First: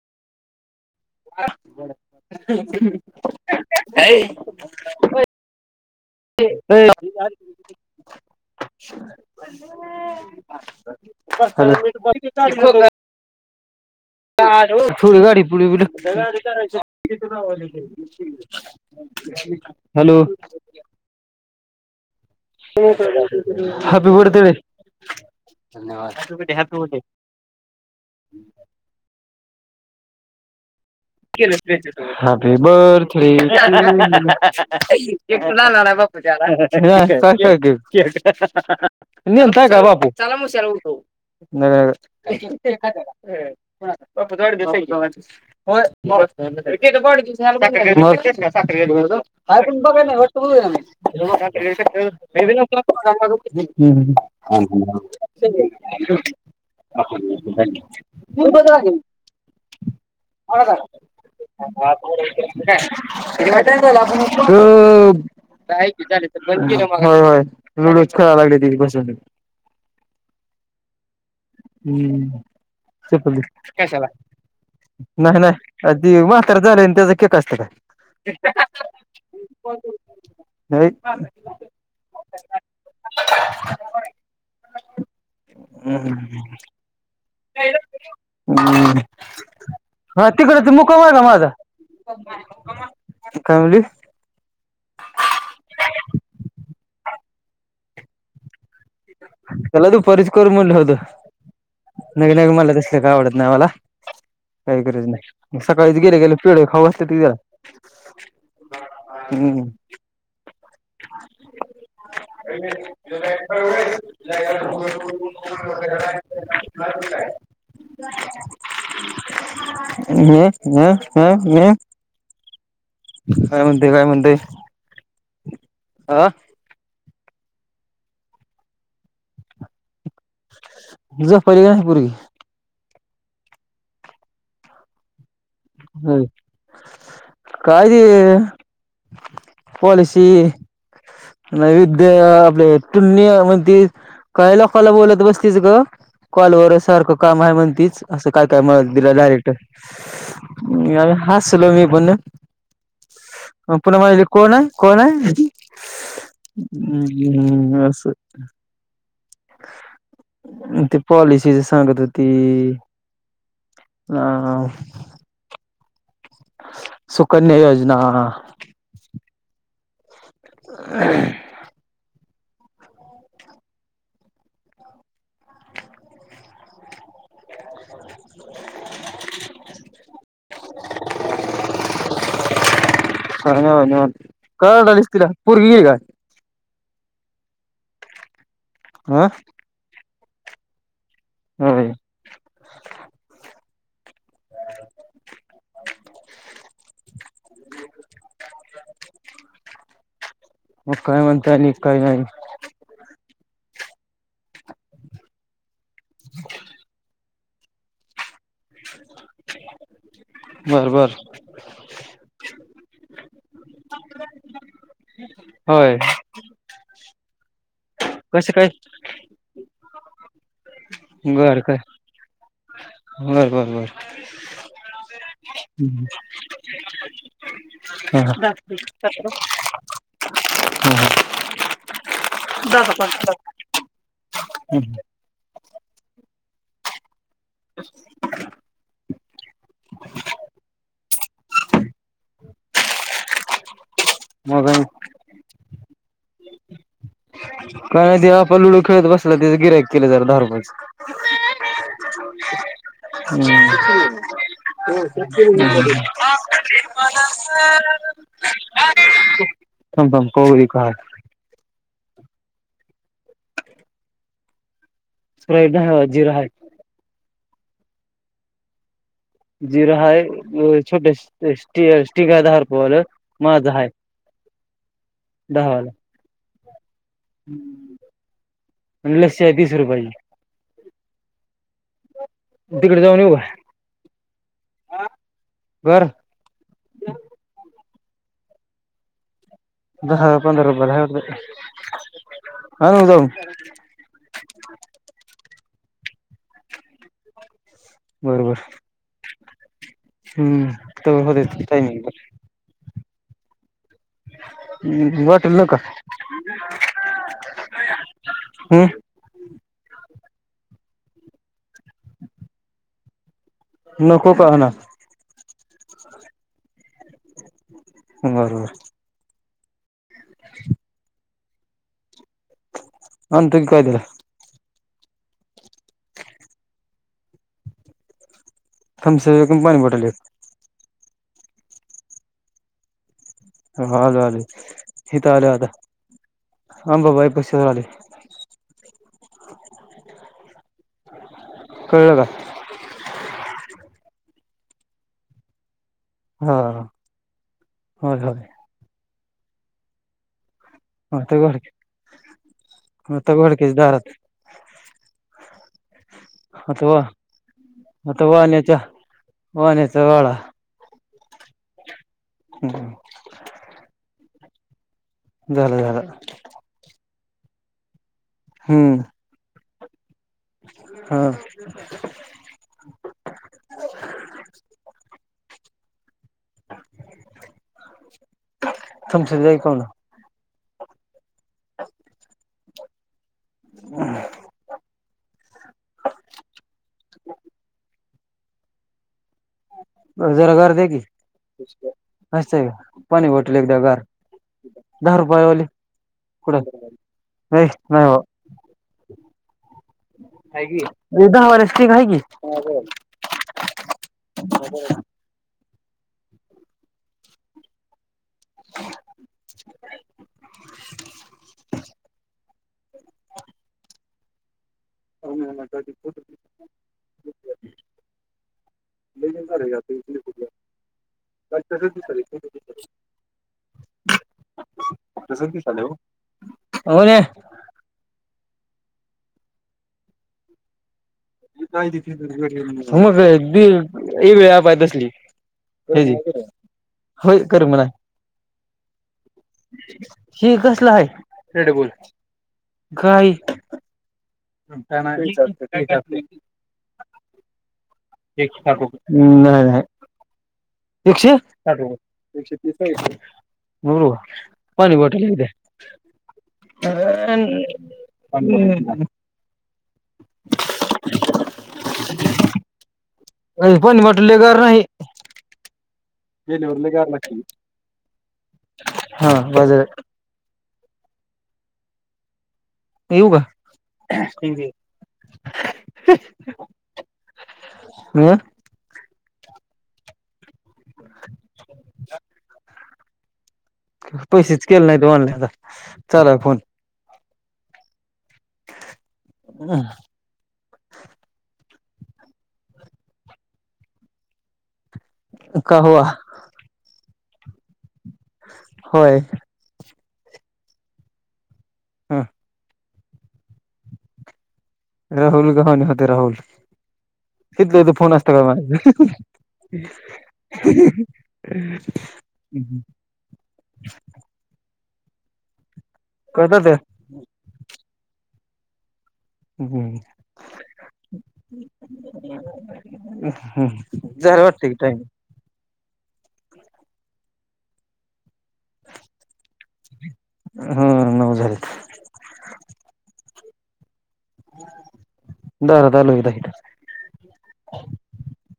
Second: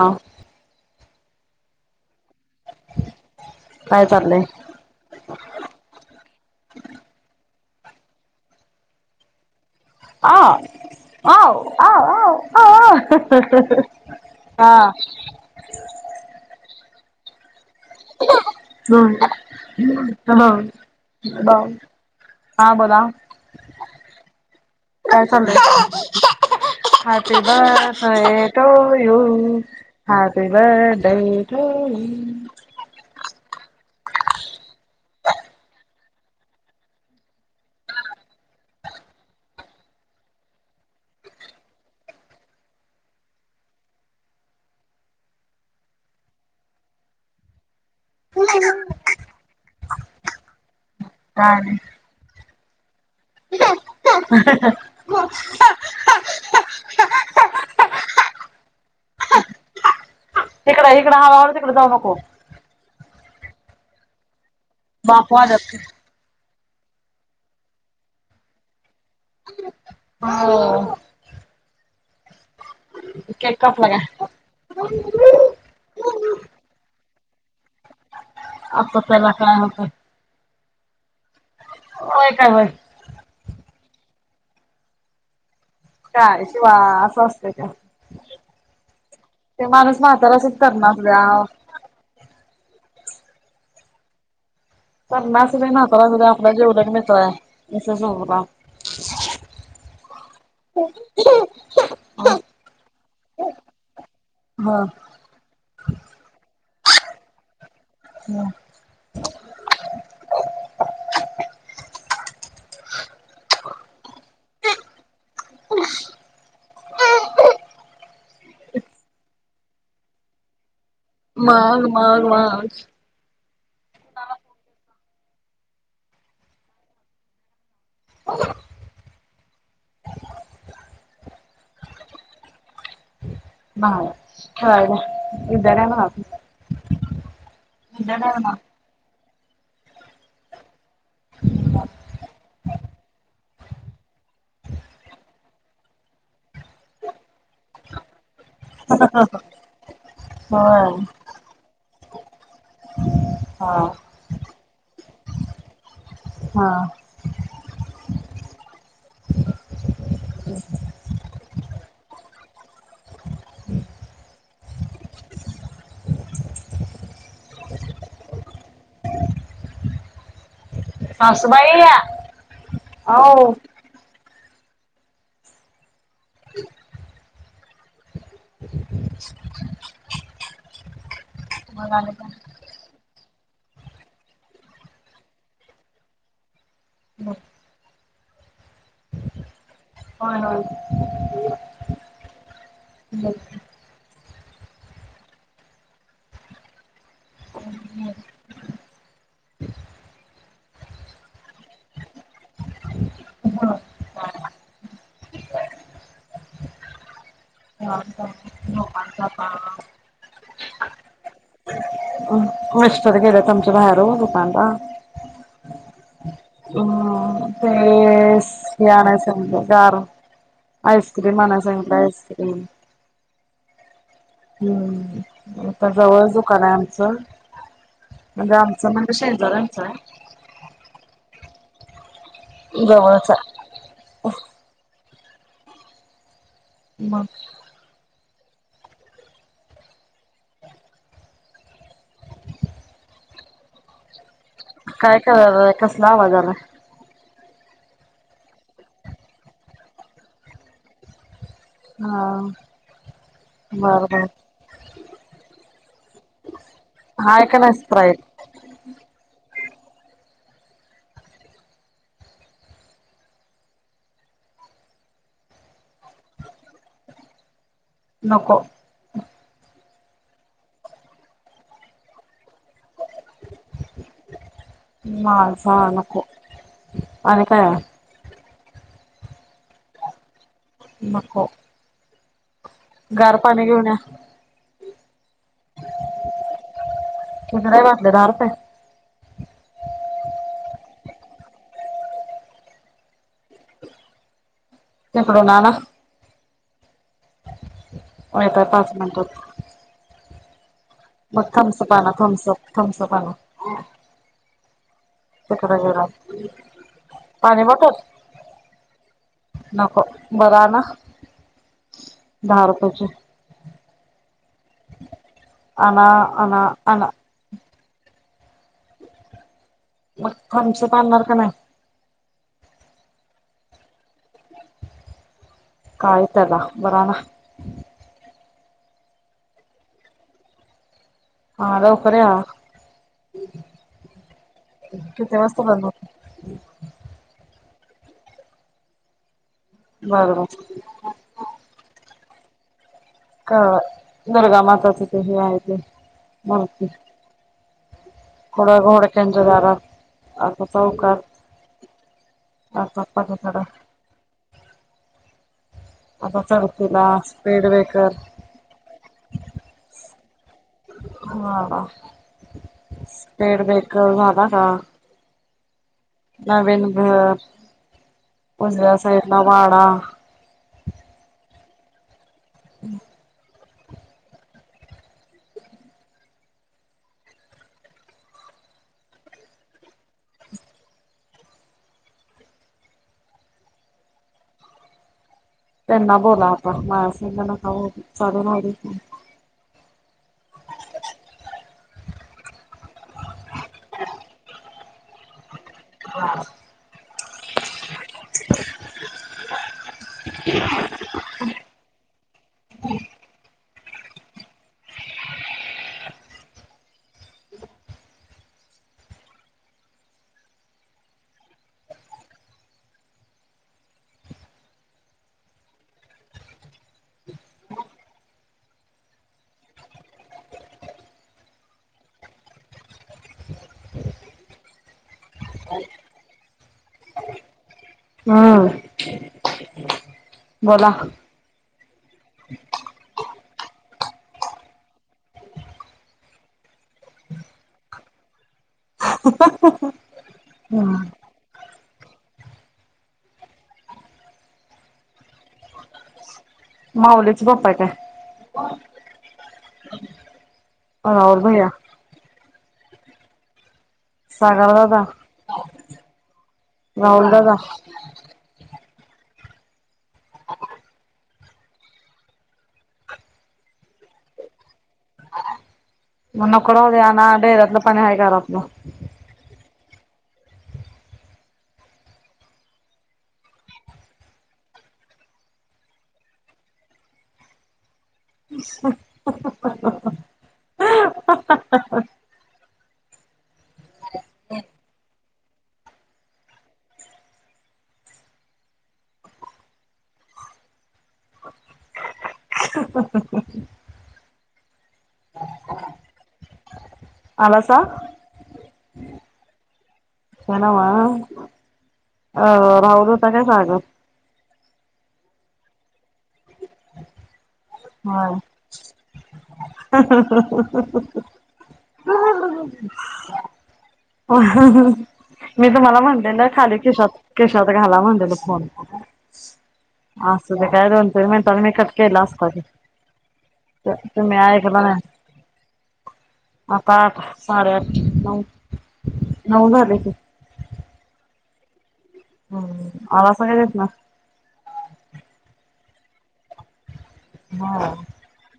हा. काय चाललंय? अ अय. ह ओ आ आ आ थोडी गाडी पुढील गे [unintelligible] हम हॅलो ह हॅपी बर्थडे काय चालूय हाती बसयेतो यऊ हॅपी बडे हॅपी बर्थडे. [unintelligible] नेनता का बापू. नग नग दि मग [unintelligible] काय नाही [unintelligible] [unintelligible] [unintelligible] इकडं [unintelligible] [unintelligible] [unintelligible] इकडं हळूहळू तिकडे जाऊ नको बाप वाजत होय, लुडोच खेळायला लागले त बसून. हो. हम्म. केक [unintelligible] कापला कशाला, काय नाही नाही अ ती म्हातार झालय त्याज [unintelligible] असत काय? आता पेला काय होते हे. होय काय होय? काय शिवा असं अस हम्, ते माणूस हा म्हातारा तिकड सुद्धा त मुकाम आहे का करणार माझा? काय म्हली? तरणा असू दे म्हातारा असू दे आपला जिवलग मित्र हाय विषय संपला. त्याला दुपारीच करू मनल होत. नग नग मला तसल काय आवडत नाही मला काही गरज नाही, सकाळी गेले गेले पेढे खाऊन मग [unintelligible] हम्म. ग [inaudible] [unintelligible] हा मी, काय म्हणतोय? मग मग काय म्हणतोय? आह अ झोपायलि का नाय पुर्गी? हा, ठेवाय जा. विद्यालय म्हणा [unintelligible] पॉलिसी नैवेद्य आपले काय लोकला बोलत बसतेच ग कॉलवर सारखं काम आहे म्हणतीच असं काय काय म्हत दिलं डायरेक्ट होय हा [unintelligible] पुन्हा माली कोण आहे कोण आहे हा हम्मम असं ते पॉलिसीच सांगत होते ते ह सुकन्या योजना [unintelligible] [unintelligible] मग आणि काय का ओरढलीस तिला पोरगी आहे का [unintelligible] आ [unintelligible] [unintelligible] मग काय म्हणता? आणि काय नाही. [inaudible] [unintelligible] लोकांच आता बर बर मिस्टर गेले आमचे बाहेर दुकानला. होय. हम्. ते कसं काय मी आणल्या सांगितले, गार आईस्क्रीम आणाय बर काय सांगितले आईस्क्रीम. बर बर बर. हम्म आता जवळच दुकान आहे आमचं. हा हा म्हणजे आमचं म्हणजे शेजारांचे आहे. जवळच आहे [unintelligible] मग [inaudible] [inaudible] मग आणि काय काय करायला कसला आवाज आला? का नाही ते आपण लुडू खेळत बसला त्याचं गिऱ्हाईक केले दहा रुपयाचं. हा. बर हम्म. बर [unintelligible] हाय का नाही स्प्राईट थांब थांब काळुदे काय आता जिरे आहे. नको. जिरा आहे, छोटेसे स्टी गाय दहा रुपयाचे. बोल, माझा हाय माझा दहावाला. नको आणि काय आहे? लस्सी आहे तीस रुपयाचे. नको. गार पाणी घेऊन या! आ! [unintelligible] दहा पंधरा रुपायला आहे वाटत. आलो ना जाऊन. तिकडून आणा! हो बरोबर येतोय पाच मिनटात. हम्म. तवर मग होतंय थम्सअप आणा, थम्सअप थम्सअप आणा. टायमिंग बॉटल तिकड नका गेल्यावर, पाणी बॉटल हम्म नको, बर आना दहा रुपयची. नको का आणा आणा आणा आणा. बरोबर. मग थम्स अप आणणार का नाही? आणतो की काय त्याला! काय त्याला बर आना. थम्सअप एक आणि पाणी बॉटल एक. हा लकर या. हा आलोय आलोय, हिथं किती आलोय वाजता आता बंद होते? हा अंबाबाई जवळ आलोय. बरोबर [unintelligible] कळल का? का दुर्गामाताच ते हे आहे ते हा मूर्ती. होय होय [unintelligible] आता घोडके [inaudible] आता घोडकेच्या दारात [unintelligible] आता चढतीला स्पीड ब्रेकर [unintelligible] [unintelligible] [unintelligible] हा स्पीड ब्रेक झाला का? झालं झाल. नवीन हम्म [unintelligible] हा [inaudible] [inaudible] तुमच जाई कोण. [inaudible] [unintelligible] त्यांना बोला आता माळासाहेबना जरा गार द्या की [unintelligible] पाणी बाटल एक द्या गार. दहा रुपय वाली [unintelligible] [inaudible] हाय की दहा वाला स्टिंग हाय की. [inaudible] [inaudible] [inaudible] [unintelligible] [inaudible] [inaudible] [inaudible] हा बोला. [unintelligible] [inaudible] होय करमना. हे कसल हम्म हाय. [unintelligible] घाई. [unintelligible] माऊलीच [unintelligible] एकशे साठ रुपये अं [inaudible] एकशे राहुल भैया साठ रुपये. [unintelligible] सागर पाणी दादा बाॉटली अ राहुल दादा [inaudible] [unintelligible] पाणी बॉटल गार नाही. हा [unintelligible] बाजारात येऊ का? हम. [inaudible] पैसेच केले नाही त ऑनला आता चाला फोन. हम. कावा आलासा होय. हा [unintelligible] राहुल गनानी होते राहुल, तिथलं ते फोन होय असतया माझं [unintelligible] [unintelligible] मी तुम्हाला म्हटले न कळत ते खाली खिशात खिशात घाला म्हणले तो फोन. असं ते काय [unintelligible] कट केला असतां. त तुम्ही झालं वाटते की ऐकलं ना टाइम आता आठ साडे आठ नऊ नऊ झालेचय हा नऊ झाले हम्म आलासा का तिथन? [unintelligible] हां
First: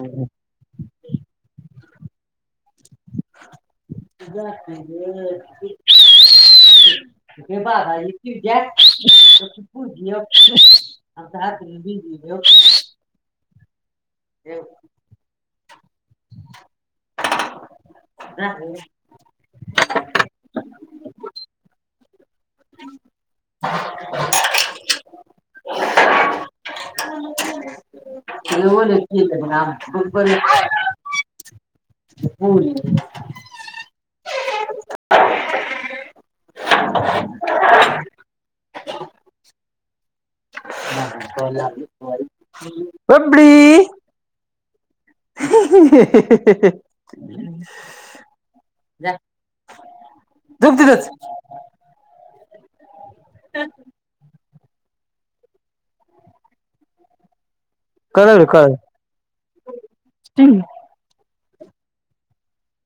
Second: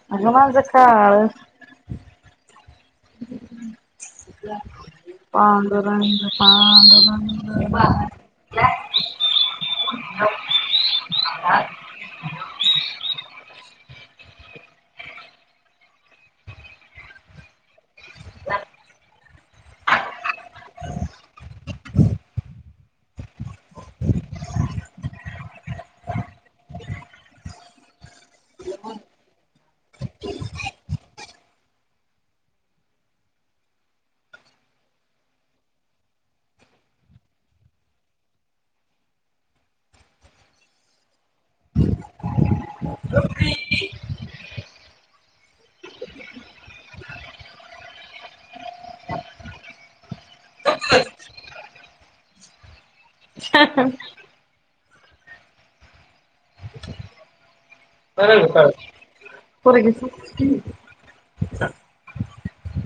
इथं माझ [inaudible] पांडुरंग पांडुरंग [unintelligible] [unintelligible] [inaudible] [unintelligible] [unintelligible] [unintelligible] [inaudible] [unintelligible] होय. [inaudible] [inaudible] बबडी. [unintelligible] थुक तीथच. [unintelligible] कळालं कळालं [unintelligible]